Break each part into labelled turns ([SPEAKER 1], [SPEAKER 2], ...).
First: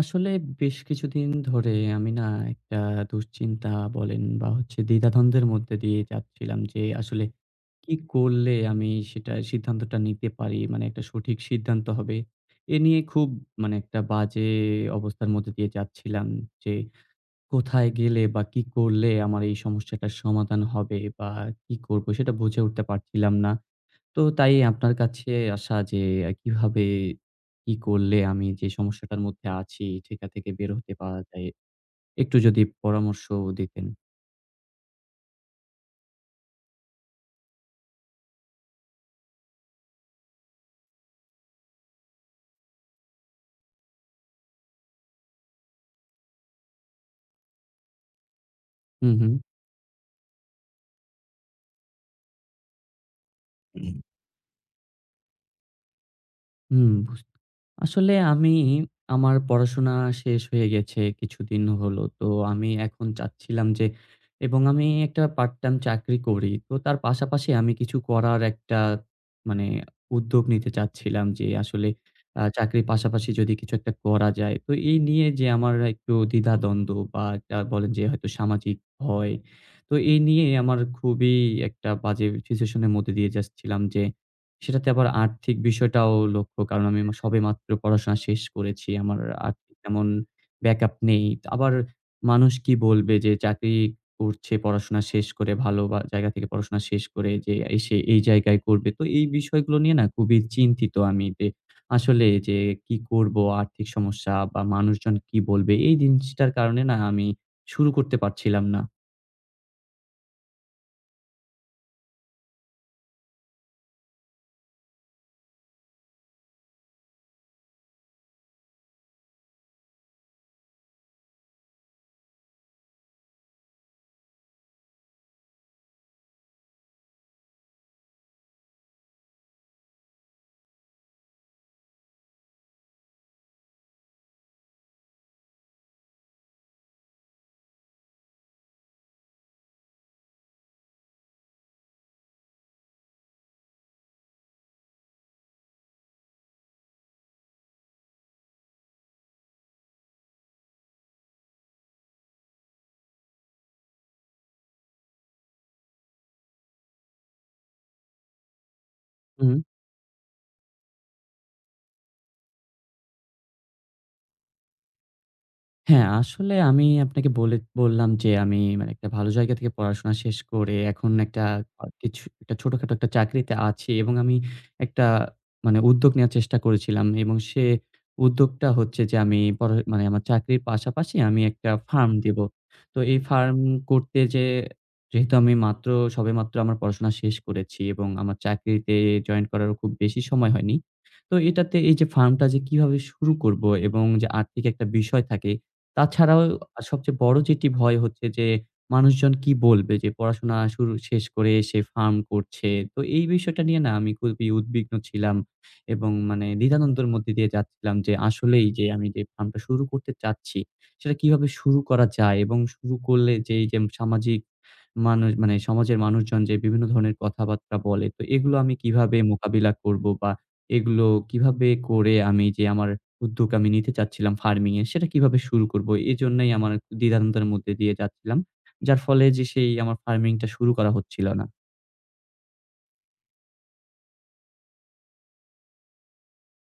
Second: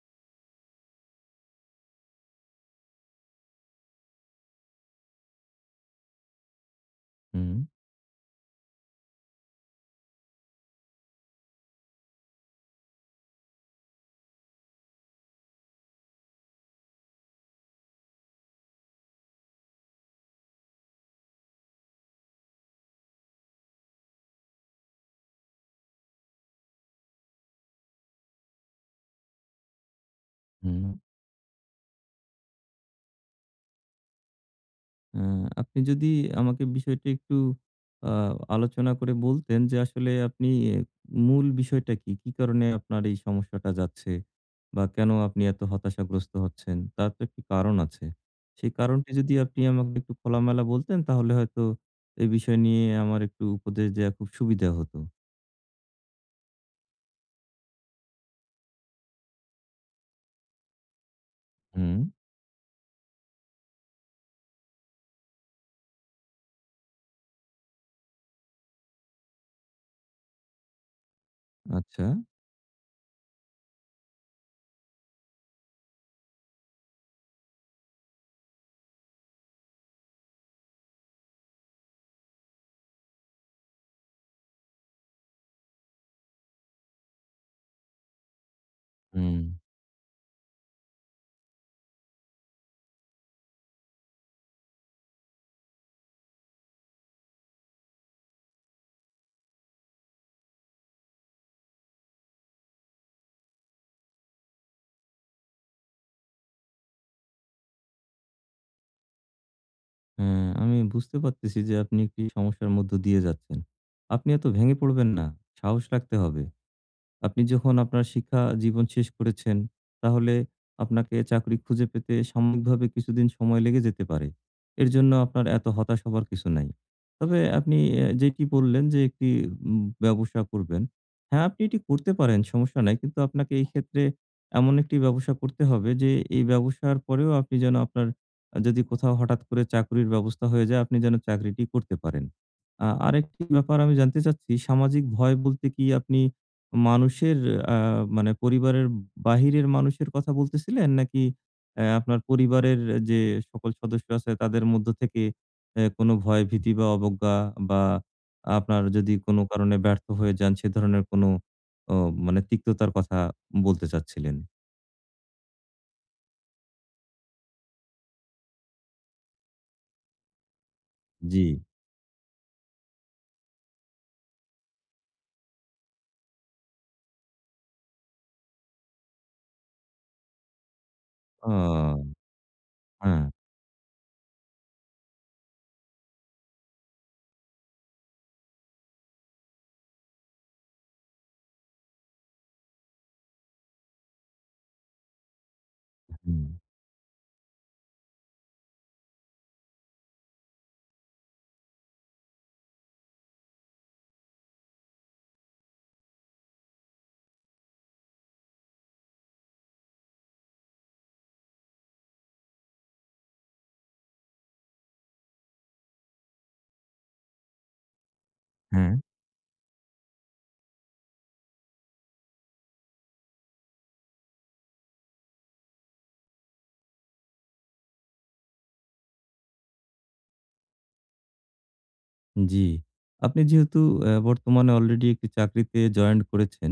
[SPEAKER 1] আসলে, বেশ কিছুদিন ধরে আমি না একটা দুশ্চিন্তা বলেন বা হচ্ছে দ্বিধাদ্বন্দ্বের মধ্যে দিয়ে যাচ্ছিলাম যে আসলে
[SPEAKER 2] হুম,
[SPEAKER 1] কি করলে আমি সেটা সিদ্ধান্তটা নিতে পারি, মানে একটা সঠিক সিদ্ধান্ত হবে। এ নিয়ে খুব, মানে, একটা বাজে অবস্থার মধ্যে দিয়ে যাচ্ছিলাম যে কোথায় গেলে বা কি করলে আমার এই সমস্যাটার সমাধান হবে, বা কি করব, সেটা বুঝে উঠতে পারছিলাম না। তো তাই আপনার কাছে আসা যে, কিভাবে, কি করলে আমি যে সমস্যাটার মধ্যে আছি সেটা থেকে বের
[SPEAKER 2] হুম।
[SPEAKER 1] হতে পারা যায়? একটু যদি পরামর্শ দিতেন।
[SPEAKER 2] আ আপনি যদি আমাকে বিষয়টি একটু আ আলোচনা করে বলতেন যে আসলে আপনি আহ, মূল বিষয়টা কি? কি কারণে আপনার এই সমস্যাটা যাচ্ছে? বা কেন আপনি এত হতাশাগ্রস্ত হচ্ছেন? তার তো একটি কারণ আছে। সেই
[SPEAKER 1] হু,
[SPEAKER 2] কারণটি
[SPEAKER 1] হু,
[SPEAKER 2] যদি আপনি আমাকে একটু খোলামেলা বলতেন তাহলে হয়তো এই বিষয় নিয়ে আমার একটু উপদেশ দেয়া খুব সুবিধা হতো।
[SPEAKER 1] হুম, বুঝতে। আসলে, আমি আমার পড়াশোনা শেষ হয়ে গেছে কিছুদিন
[SPEAKER 2] হুম।
[SPEAKER 1] হলো। তো আমি এখন চাচ্ছিলাম যে, এবং আমি একটা পার্ট টাইম চাকরি করি। তো তার পাশাপাশি আমি কিছু করার একটা, মানে, উদ্যোগ নিতে চাচ্ছিলাম যে আসলে
[SPEAKER 2] আচ্ছা।
[SPEAKER 1] চাকরির পাশাপাশি যদি কিছু একটা করা যায়। তো এই নিয়ে যে আমার একটু দ্বিধাদ্বন্দ্ব, বা একটা বলেন যে হয়তো সামাজিক ভয়। তো এই নিয়ে আমার খুবই একটা বাজে সিচুয়েশন এর মধ্যে দিয়ে যাচ্ছিলাম যে সেটাতে আবার আর্থিক বিষয়টাও লক্ষ্য। কারণ আমি সবেমাত্র পড়াশোনা শেষ করেছি। আমার
[SPEAKER 2] হুম,
[SPEAKER 1] আর্থিক তেমন ব্যাকআপ নেই। আবার, মানুষ কি বলবে যে চাকরি করছে পড়াশোনা শেষ করে, ভালো বা জায়গা থেকে পড়াশোনা শেষ করে যে এসে এই জায়গায় করবে। তো এই বিষয়গুলো নিয়ে না খুবই চিন্তিত আমি যে আসলে যে কি করব? আর্থিক সমস্যা বা মানুষজন কি বলবে? এই জিনিসটার কারণে না আমি শুরু করতে পারছিলাম না।
[SPEAKER 2] হ্যাঁ, আমি বুঝতে পারতেছি যে আপনি একটি সমস্যার মধ্য দিয়ে যাচ্ছেন। আপনি এত ভেঙে পড়বেন না। সাহস রাখতে হবে। আপনি যখন আপনার শিক্ষা জীবন শেষ করেছেন, তাহলে আপনাকে চাকরি খুঁজে পেতে সাময়িকভাবে কিছুদিন সময় লেগে যেতে পারে। এর জন্য আপনার এত হতাশ হবার কিছু নাই। তবে আপনি যেটি বললেন যে একটি ব্যবসা করবেন। হ্যাঁ, আপনি এটি করতে পারেন, সমস্যা নাই। কিন্তু আপনাকে এই ক্ষেত্রে এমন একটি ব্যবসা করতে হবে যে এই ব্যবসার পরেও আপনি যেন আপনার যদি কোথাও হঠাৎ করে চাকরির ব্যবস্থা হয়ে যায়, আপনি যেন চাকরিটি করতে পারেন। আরেকটি ব্যাপার আমি জানতে চাচ্ছি, সামাজিক ভয় বলতে কি আপনি মানুষের আ মানে পরিবারের বাহিরের মানুষের কথা বলতেছিলেন? নাকি আপনার পরিবারের যে সকল সদস্য আছে তাদের মধ্য থেকে কোনো ভয়, ভীতি বা অবজ্ঞা বা আপনার যদি কোনো
[SPEAKER 1] হুম।
[SPEAKER 2] কারণে ব্যর্থ হয়ে যান সে ধরনের কোনো ও মানে তিক্ততার কথা বলতে চাচ্ছিলেন?
[SPEAKER 1] হ্যাঁ, আসলে আমি আপনাকে বলে বললাম যে আমি, মানে, একটা ভালো জায়গা থেকে পড়াশোনা শেষ করে এখন একটা
[SPEAKER 2] জি।
[SPEAKER 1] কিছু একটা ছোটখাটো একটা চাকরিতে আছি, এবং আমি একটা, মানে, উদ্যোগ নেয়ার চেষ্টা করেছিলাম এবং সে উদ্যোগটা হচ্ছে যে আমি মানে আমার চাকরির পাশাপাশি আমি একটা ফার্ম
[SPEAKER 2] ও!
[SPEAKER 1] দিব। তো এই
[SPEAKER 2] হ্যাঁ,
[SPEAKER 1] ফার্ম করতে যে, যেহেতু আমি সবেমাত্র আমার পড়াশোনা শেষ করেছি এবং আমার চাকরিতে জয়েন করারও খুব বেশি সময় হয়নি। তো এটাতে এই যে ফার্মটা যে কিভাবে শুরু করব এবং যে আর্থিক একটা বিষয় থাকে, তাছাড়াও
[SPEAKER 2] হুম,
[SPEAKER 1] সবচেয়ে বড় যেটি ভয় হচ্ছে যে, মানুষজন কি বলবে? যে পড়াশোনা শেষ করে এসে ফার্ম করছে। তো এই বিষয়টা নিয়ে না আমি খুবই উদ্বিগ্ন ছিলাম এবং, মানে, দ্বিধাদ্বন্দ্বের মধ্যে দিয়ে যাচ্ছিলাম যে আসলেই যে আমি যে ফার্মটা শুরু করতে চাচ্ছি, সেটা কিভাবে শুরু করা যায়? এবং শুরু করলে যে, এই যে সামাজিক মানুষ, মানে সমাজের মানুষজন যে বিভিন্ন ধরনের কথাবার্তা বলে, তো এগুলো আমি
[SPEAKER 2] হ্যাঁ।
[SPEAKER 1] কিভাবে মোকাবিলা করব? বা এগুলো কিভাবে করে আমি যে আমার উদ্যোগ আমি নিতে চাচ্ছিলাম ফার্মিং এর, সেটা কিভাবে শুরু করব? এজন্যই আমার দ্বিধাদ্বন্দ্বের মধ্যে দিয়ে যাচ্ছিলাম। যার ফলে যে সেই আমার ফার্মিং টা শুরু করা হচ্ছিল না।
[SPEAKER 2] জি। আপনি যেহেতু বর্তমানে অলরেডি একটি চাকরিতে জয়েন্ট করেছেন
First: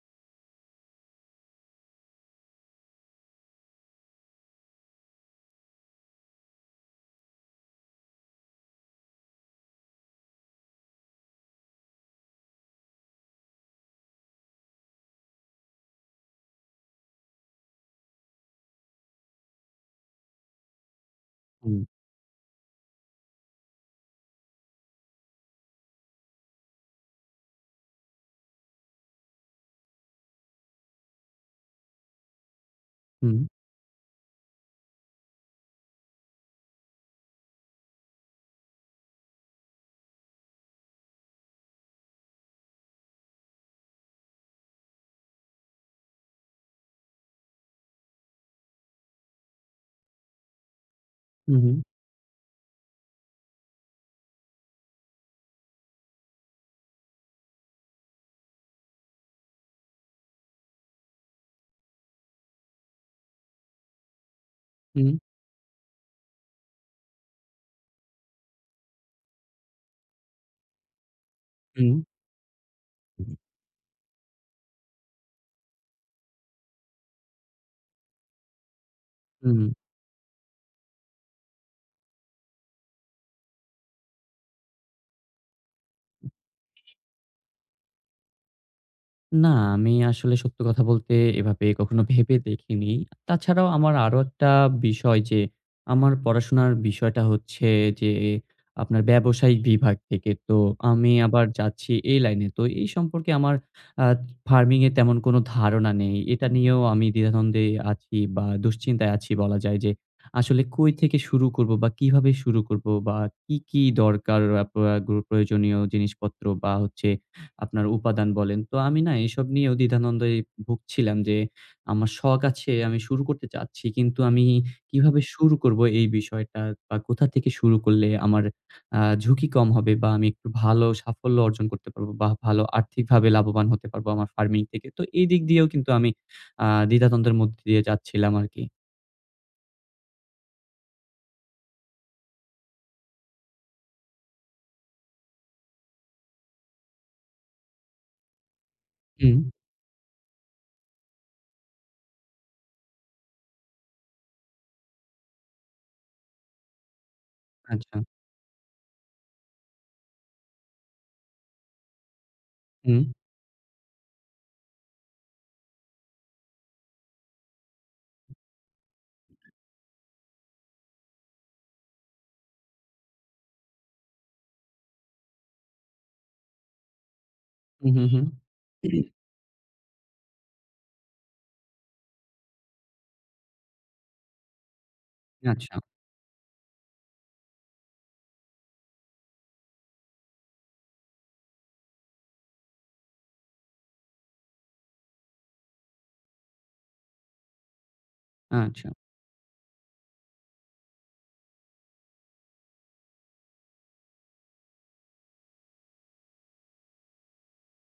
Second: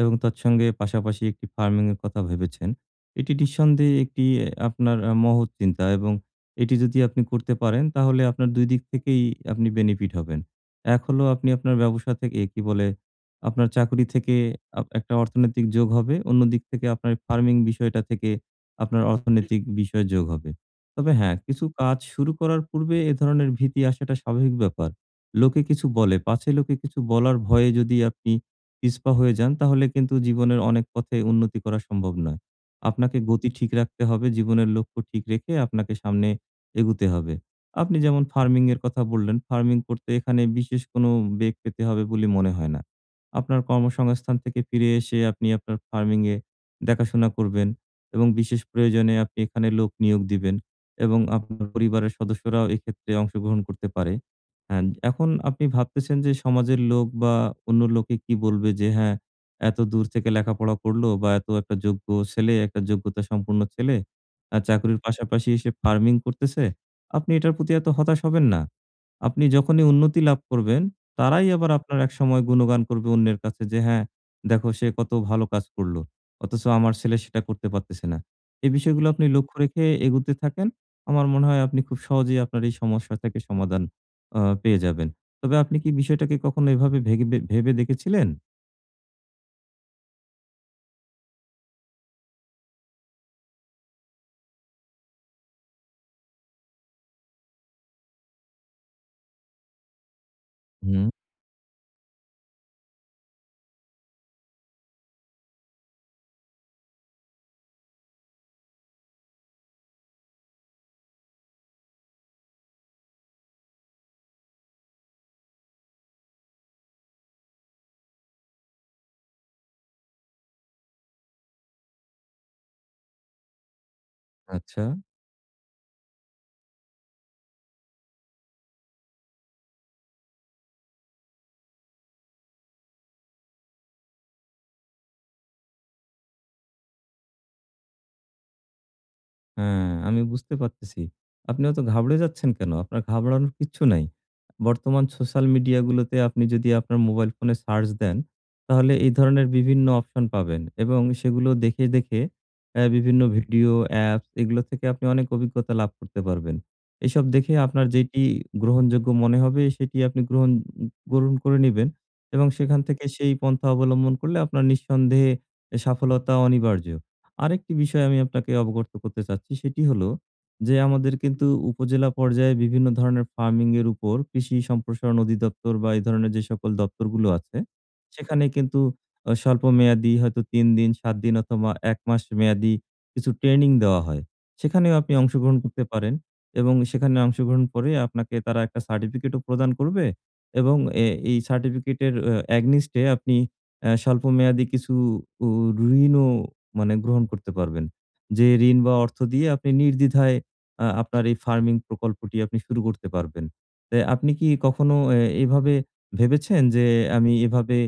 [SPEAKER 2] এবং তৎসঙ্গে পাশাপাশি একটি ফার্মিং এর কথা ভেবেছেন। এটি নিঃসন্দেহে একটি আপনার মহৎ চিন্তা এবং এটি যদি আপনি করতে পারেন তাহলে আপনার ২ দিক থেকেই আপনি বেনিফিট হবেন। এক হলো আপনি আপনার ব্যবসা থেকে কি বলে আপনার চাকরি থেকে একটা অর্থনৈতিক যোগ হবে। অন্য দিক থেকে আপনার ফার্মিং বিষয়টা থেকে আপনার অর্থনৈতিক বিষয় যোগ হবে। তবে হ্যাঁ, কিছু
[SPEAKER 1] হুম,
[SPEAKER 2] কাজ শুরু করার পূর্বে এ ধরনের ভীতি আসাটা স্বাভাবিক ব্যাপার। লোকে কিছু বলে, পাছে লোকে কিছু বলার ভয়ে যদি আপনি পিছপা হয়ে যান, তাহলে কিন্তু জীবনের অনেক পথে উন্নতি করা সম্ভব নয়। আপনাকে
[SPEAKER 1] হুম,
[SPEAKER 2] গতি ঠিক রাখতে হবে, জীবনের লক্ষ্য ঠিক রেখে আপনাকে সামনে এগুতে হবে। আপনি যেমন ফার্মিং এর কথা বললেন, ফার্মিং করতে এখানে বিশেষ কোনো বেগ পেতে হবে বলে মনে হয় না। আপনার কর্মসংস্থান থেকে ফিরে এসে আপনি আপনার ফার্মিং এ দেখাশোনা করবেন এবং বিশেষ প্রয়োজনে আপনি এখানে লোক নিয়োগ দিবেন এবং
[SPEAKER 1] হু,
[SPEAKER 2] আপনার
[SPEAKER 1] হু,
[SPEAKER 2] পরিবারের সদস্যরাও এক্ষেত্রে অংশগ্রহণ করতে পারে। হ্যাঁ, এখন আপনি ভাবতেছেন যে সমাজের লোক বা অন্য লোকে কি বলবে যে হ্যাঁ, এত দূর থেকে লেখাপড়া করলো বা এত একটা যোগ্য ছেলে, একটা যোগ্যতা সম্পন্ন ছেলে চাকরির
[SPEAKER 1] হু,
[SPEAKER 2] পাশাপাশি এসে ফার্মিং করতেছে। আপনি এটার প্রতি এত হতাশ হবেন না। আপনি যখনই উন্নতি লাভ করবেন, তারাই আবার
[SPEAKER 1] হু,
[SPEAKER 2] আপনার একসময় গুণগান করবে অন্যের কাছে যে হ্যাঁ, দেখো সে কত ভালো কাজ করলো। অথচ আমার ছেলে সেটা করতে পারতেছে না। এই বিষয়গুলো আপনি
[SPEAKER 1] হু।
[SPEAKER 2] লক্ষ্য রেখে এগুতে থাকেন। আমার মনে হয় আপনি খুব সহজেই আপনার এই সমস্যা থেকে সমাধান পেয়ে যাবেন। তবে আপনি কি বিষয়টাকে কখনো এভাবে ভেবে দেখেছিলেন?
[SPEAKER 1] না, আমি আসলে সত্য কথা বলতে এভাবে কখনো ভেবে দেখিনি। তাছাড়াও আমার আরো একটা বিষয় যে, আমার পড়াশোনার বিষয়টা হচ্ছে যে আপনার ব্যবসায়িক বিভাগ থেকে। তো
[SPEAKER 2] হুম।
[SPEAKER 1] আমি আবার যাচ্ছি এই লাইনে। তো এই সম্পর্কে আমার, আ ফার্মিং এ তেমন কোনো ধারণা নেই। এটা নিয়েও আমি দ্বিধাদ্বন্দ্বে আছি, বা দুশ্চিন্তায় আছি বলা যায় যে, আসলে কই থেকে শুরু করব বা কিভাবে শুরু করব বা কি, কি দরকার, প্রয়োজনীয় জিনিসপত্র, বা হচ্ছে আপনার উপাদান বলেন। তো আমি না এসব নিয়েও দ্বিধাদ্বন্দ্বে ভুগছিলাম যে, আমার শখ আছে, আমি শুরু করতে চাচ্ছি। কিন্তু আমি
[SPEAKER 2] আচ্ছা।
[SPEAKER 1] কিভাবে শুরু করব এই বিষয়টা, বা কোথা থেকে শুরু করলে আমার ঝুঁকি কম হবে, বা আমি একটু ভালো সাফল্য অর্জন করতে পারব বা ভালো আর্থিকভাবে লাভবান হতে পারব আমার ফার্মিং থেকে। তো এই দিক দিয়েও কিন্তু আমি দ্বিধাদ্বন্দ্বের মধ্যে দিয়ে যাচ্ছিলাম আরকি।
[SPEAKER 2] হ্যাঁ, আমি বুঝতে পারতেছি। আপনি অত ঘাবড়ে যাচ্ছেন কেন? আপনার ঘাবড়ানোর কিচ্ছু নাই। বর্তমান সোশ্যাল মিডিয়াগুলোতে আপনি যদি আপনার মোবাইল ফোনে সার্চ দেন, তাহলে এই
[SPEAKER 1] হুম,
[SPEAKER 2] ধরনের বিভিন্ন অপশন পাবেন এবং সেগুলো দেখে, দেখে বিভিন্ন ভিডিও, অ্যাপস এগুলো থেকে আপনি অনেক অভিজ্ঞতা লাভ করতে পারবেন। এসব দেখে আপনার
[SPEAKER 1] আচ্ছা।
[SPEAKER 2] যেটি গ্রহণযোগ্য মনে হবে সেটি আপনি গ্রহণ গ্রহণ করে নিবেন এবং সেখান
[SPEAKER 1] হুম,
[SPEAKER 2] থেকে সেই পন্থা অবলম্বন করলে আপনার নিঃসন্দেহে সফলতা অনিবার্য। আরেকটি বিষয় আমি আপনাকে অবগত করতে চাচ্ছি সেটি হলো যে আমাদের কিন্তু উপজেলা পর্যায়ে বিভিন্ন ধরনের ফার্মিং এর উপর কৃষি সম্প্রসারণ অধিদপ্তর বা এই ধরনের যে সকল দপ্তরগুলো আছে
[SPEAKER 1] হু, হু, হু।
[SPEAKER 2] সেখানে কিন্তু স্বল্প মেয়াদি হয়তো ৩ দিন ৭ দিন অথবা ১ মাস মেয়াদি কিছু ট্রেনিং দেওয়া হয় সেখানেও আপনি অংশগ্রহণ
[SPEAKER 1] আচ্ছা,
[SPEAKER 2] করতে পারেন এবং সেখানে অংশগ্রহণ করে আপনাকে তারা একটা সার্টিফিকেটও প্রদান করবে এবং এই সার্টিফিকেটের অ্যাগনিস্টে আপনি স্বল্প মেয়াদি কিছু ঋণও মানে গ্রহণ করতে পারবেন। যে ঋণ
[SPEAKER 1] আচ্ছা।
[SPEAKER 2] বা অর্থ দিয়ে আপনি নির্দ্বিধায় আপনার এই ফার্মিং প্রকল্পটি আপনি শুরু করতে পারবেন। তো আপনি কি কখনো এভাবে ভেবেছেন যে আমি এভাবে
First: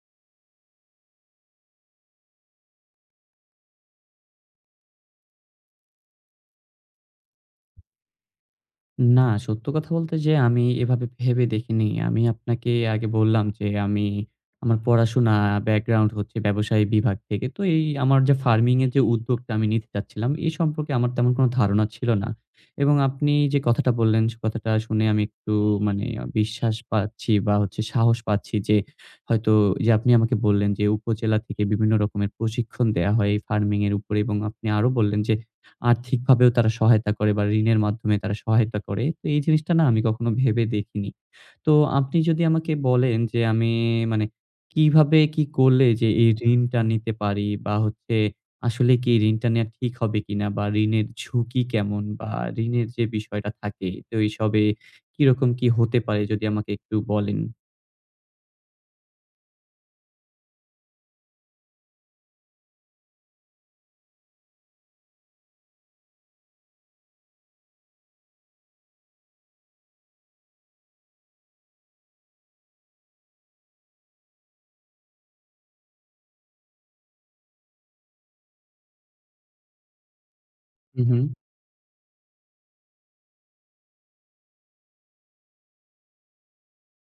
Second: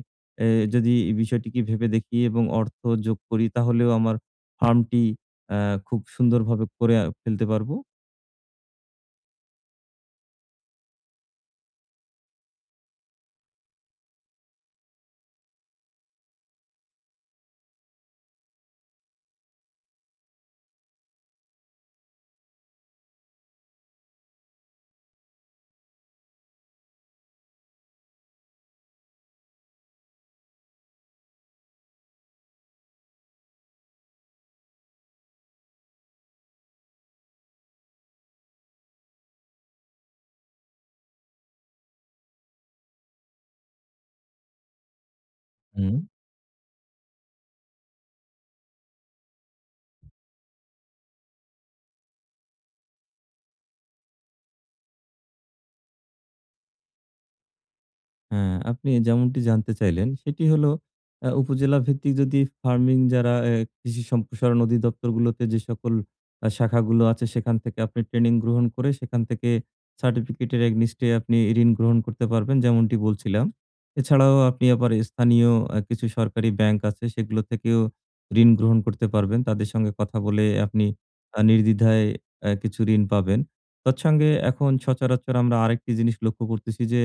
[SPEAKER 2] এ যদি এই বিষয়টিকে ভেবে দেখি এবং অর্থ যোগ করি তাহলেও আমার ফার্মটি আ খুব সুন্দরভাবে করে ফেলতে পারবো?
[SPEAKER 1] না, সত্য কথা বলতে যে আমি এভাবে ভেবে দেখিনি। আমি আপনাকে আগে বললাম যে আমি, আমার পড়াশোনা ব্যাকগ্রাউন্ড হচ্ছে ব্যবসায়ী বিভাগ থেকে। তো এই আমার যে ফার্মিং এর যে উদ্যোগটা আমি নিতে চাচ্ছিলাম, এ সম্পর্কে আমার তেমন কোনো ধারণা ছিল না। এবং আপনি যে কথাটা বললেন, সে কথাটা শুনে আমি একটু, মানে, বিশ্বাস পাচ্ছি, বা হচ্ছে সাহস পাচ্ছি যে হয়তো, যে আপনি আমাকে বললেন যে উপজেলা থেকে বিভিন্ন রকমের প্রশিক্ষণ দেয়া হয় এই ফার্মিং এর উপরে, এবং আপনি আরো বললেন যে আর্থিকভাবেও তারা সহায়তা করে, বা ঋণের মাধ্যমে তারা সহায়তা করে। তো এই জিনিসটা না আমি কখনো ভেবে দেখিনি। তো আপনি যদি আমাকে বলেন যে আমি, মানে, কিভাবে কি করলে
[SPEAKER 2] হুম।
[SPEAKER 1] যে এই ঋণটা নিতে পারি, বা হচ্ছে আসলে কি ঋণটা নেয়া ঠিক হবে কিনা, বা ঋণের ঝুঁকি কেমন, বা ঋণের যে বিষয়টা থাকে তো এসবে কিরকম কি হতে পারে, যদি আমাকে একটু বলেন?
[SPEAKER 2] হ্যাঁ, আপনি যেমনটি জানতে চাইলেন সেটি হলো উপজেলা ভিত্তিক যদি ফার্মিং যারা কৃষি সম্প্রসারণ অধিদপ্তরগুলোতে যে সকল শাখাগুলো আছে সেখান থেকে আপনি ট্রেনিং গ্রহণ করে সেখান থেকে সার্টিফিকেটের এগনিস্টে আপনি ঋণ গ্রহণ করতে পারবেন যেমনটি বলছিলাম। এছাড়াও আপনি আবার স্থানীয় কিছু সরকারি ব্যাংক আছে সেগুলো থেকেও ঋণ গ্রহণ করতে পারবেন। তাদের সঙ্গে কথা বলে আপনি
[SPEAKER 1] হু, হু,
[SPEAKER 2] নির্দ্বিধায় কিছু ঋণ পাবেন। তৎসঙ্গে এখন সচরাচর আমরা আরেকটি জিনিস লক্ষ্য করতেছি যে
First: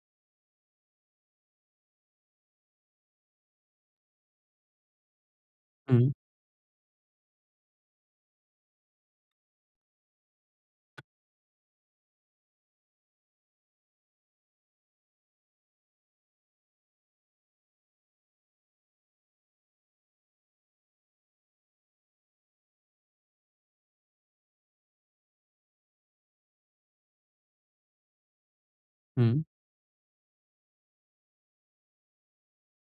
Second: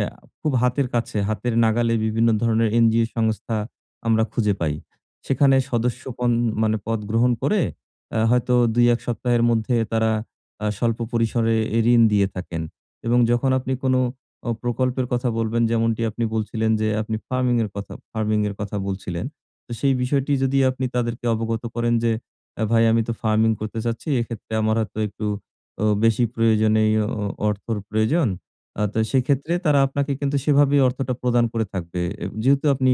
[SPEAKER 2] এ খুব হাতের কাছে, হাতের নাগালে বিভিন্ন ধরনের এনজিও সংস্থা আমরা খুঁজে পাই। সেখানে
[SPEAKER 1] হুম,
[SPEAKER 2] মানে পদ গ্রহণ করে হয়তো ২-১ সপ্তাহের মধ্যে তারা স্বল্প পরিসরে ঋণ দিয়ে থাকেন এবং যখন আপনি কোনো প্রকল্পের কথা বলবেন, যেমনটি আপনি বলছিলেন যে আপনি ফার্মিং এর কথা বলছিলেন। তো সেই বিষয়টি যদি আপনি তাদেরকে অবগত করেন যে, ভাই আমি তো ফার্মিং করতে চাচ্ছি। এক্ষেত্রে আমার হয়তো একটু বেশি প্রয়োজনীয় অর্থর প্রয়োজন।" তো
[SPEAKER 1] হুম,
[SPEAKER 2] সেক্ষেত্রে তারা আপনাকে কিন্তু সেভাবেই অর্থটা প্রদান করে থাকবে। যেহেতু আপনি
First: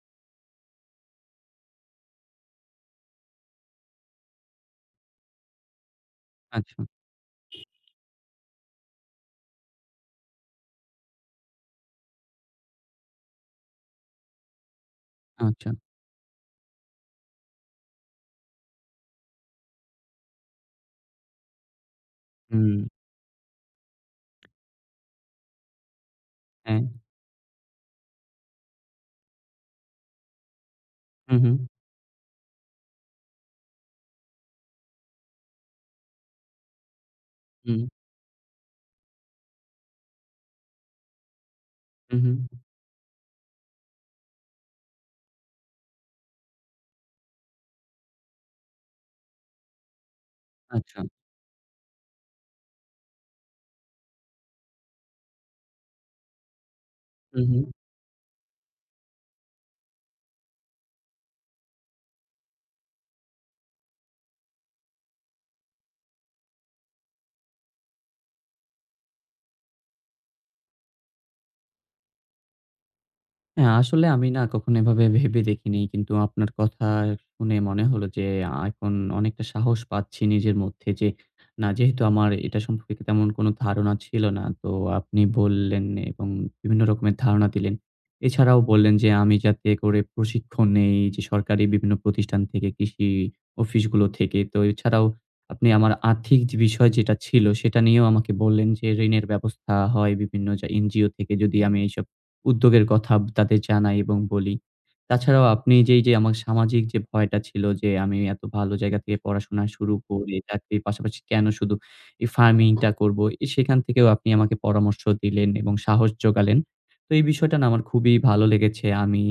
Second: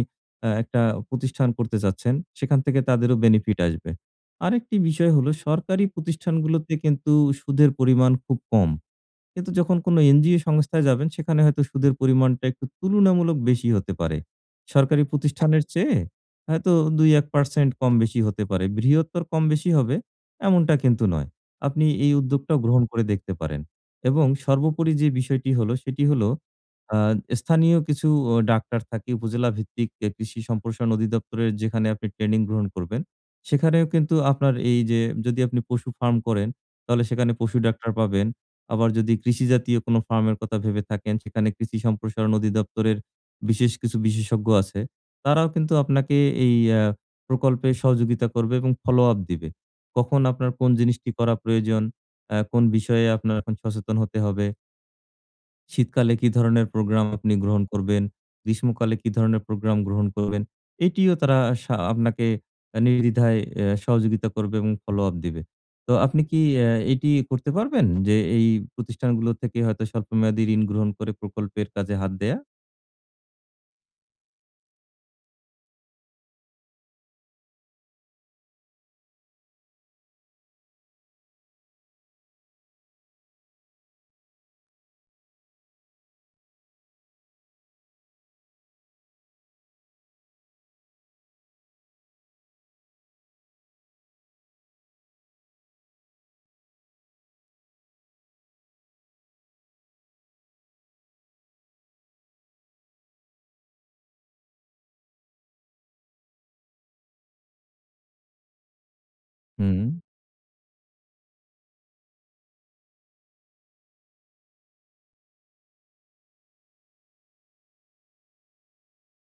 [SPEAKER 2] একটা প্রতিষ্ঠান করতে চাচ্ছেন, সেখান থেকে তাদেরও বেনিফিট আসবে। আরেকটি বিষয় হলো সরকারি প্রতিষ্ঠানগুলোতে
[SPEAKER 1] আচ্ছা,
[SPEAKER 2] কিন্তু সুদের পরিমাণ খুব কম। কিন্তু যখন কোনো এনজিও সংস্থায় যাবেন সেখানে হয়তো সুদের পরিমাণটা একটু তুলনামূলক বেশি হতে পারে। সরকারি প্রতিষ্ঠানের
[SPEAKER 1] আচ্ছা,
[SPEAKER 2] চেয়ে হয়তো ২-১% কম বেশি হতে পারে। বৃহত্তর কম বেশি হবে এমনটা কিন্তু নয়। আপনি এই উদ্যোগটাও
[SPEAKER 1] হুম,
[SPEAKER 2] গ্রহণ করে দেখতে পারেন। এবং সর্বোপরি যে বিষয়টি হলো সেটি হলো
[SPEAKER 1] হ্যাঁ,
[SPEAKER 2] আ স্থানীয় কিছু ডাক্তার থাকে উপজেলা ভিত্তিক কৃষি সম্প্রসারণ
[SPEAKER 1] হু, হু,
[SPEAKER 2] অধিদপ্তরের যেখানে আপনি ট্রেনিং গ্রহণ করবেন। সেখানেও কিন্তু আপনার এই যে যদি আপনি পশু ফার্ম করেন তাহলে সেখানে পশু
[SPEAKER 1] হুম,
[SPEAKER 2] ডাক্তার পাবেন। আবার যদি কৃষি জাতীয় কোনো ফার্মের কথা ভেবে থাকেন, সেখানে কৃষি
[SPEAKER 1] হু, হু,
[SPEAKER 2] সম্প্রসারণ অধিদপ্তরের বিশেষ কিছু বিশেষজ্ঞ আছে। তারাও কিন্তু আপনাকে এই প্রকল্পে সহযোগিতা করবে এবং follow-up দিবে। কখন আপনার কোন
[SPEAKER 1] আচ্ছা,
[SPEAKER 2] জিনিসটি করা প্রয়োজন, কোন বিষয়ে আপনার এখন সচেতন হতে হবে। শীতকালে কি ধরনের প্রোগ্রাম আপনি
[SPEAKER 1] হু, হু।
[SPEAKER 2] গ্রহণ করবেন, গ্রীষ্মকালে কি ধরনের প্রোগ্রাম গ্রহণ করবেন, এটিও তারা আপনাকে নির্দ্বিধায় সহযোগিতা করবে এবং follow-up দিবে। তো আপনি কি এটি করতে পারবেন? যে এই প্রতিষ্ঠানগুলো থেকে হয়তো স্বল্পমেয়াদী ঋণ গ্রহণ করে প্রকল্পের কাজে হাত দেয়া?
[SPEAKER 1] হ্যাঁ, আসলে আমি না কখনো এভাবে ভেবে দেখিনি। কিন্তু আপনার কথা শুনে মনে হলো যে, এখন অনেকটা সাহস পাচ্ছি নিজের মধ্যে যে, না, যেহেতু আমার এটা সম্পর্কে তেমন কোনো ধারণা ছিল না। তো আপনি বললেন এবং বিভিন্ন রকমের ধারণা দিলেন। এছাড়াও বললেন যে আমি যাতে করে প্রশিক্ষণ নেই যে সরকারি বিভিন্ন প্রতিষ্ঠান থেকে, কৃষি অফিসগুলো থেকে। তো এছাড়াও আপনি আমার আর্থিক যে বিষয় যেটা ছিল সেটা নিয়েও আমাকে বললেন যে ঋণের ব্যবস্থা হয় বিভিন্ন যা এনজিও থেকে, যদি আমি এইসব উদ্যোগের কথা তাদের জানাই এবং বলি। তাছাড়াও আপনি যে আমার সামাজিক যে ভয়টা ছিল, যে আমি এত ভালো জায়গা থেকে পড়াশোনা
[SPEAKER 2] হুম,
[SPEAKER 1] শুরু করে চাকরির পাশাপাশি কেন শুধু এই ফার্মিংটা করব? এ সেখান থেকেও আপনি আমাকে পরামর্শ দিলেন এবং সাহস জোগালেন। তো এই বিষয়টা না আমার খুবই ভালো লেগেছে। আমি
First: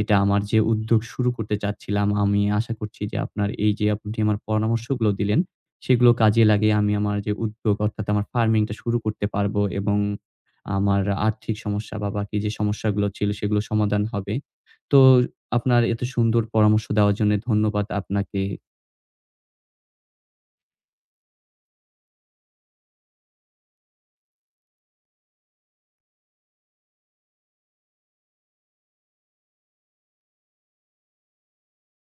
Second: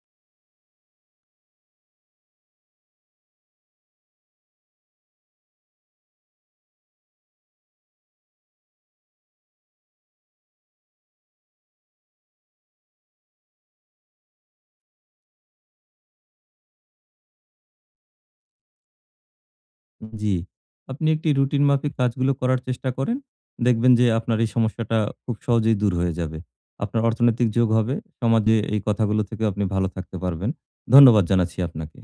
[SPEAKER 1] এটা, আমার যে উদ্যোগ শুরু করতে চাচ্ছিলাম, আমি আশা করছি যে আপনার এই যে, আপনি আমার পরামর্শগুলো দিলেন, সেগুলো কাজে লাগিয়ে আমি আমার যে উদ্যোগ, অর্থাৎ আমার ফার্মিংটা শুরু করতে পারব এবং আমার আর্থিক সমস্যা বা বাকি যে সমস্যাগুলো ছিল সেগুলো সমাধান হবে। তো আপনার এত সুন্দর পরামর্শ দেওয়ার জন্য ধন্যবাদ আপনাকে।
[SPEAKER 2] জি। আপনি একটি রুটিন মাফিক কাজগুলো করার চেষ্টা করেন। দেখবেন যে আপনার এই সমস্যাটা খুব সহজেই দূর হয়ে যাবে। আপনার অর্থনৈতিক যোগ হবে। সমাজে এই কথাগুলো থেকে আপনি ভালো থাকতে পারবেন। ধন্যবাদ জানাচ্ছি আপনাকে।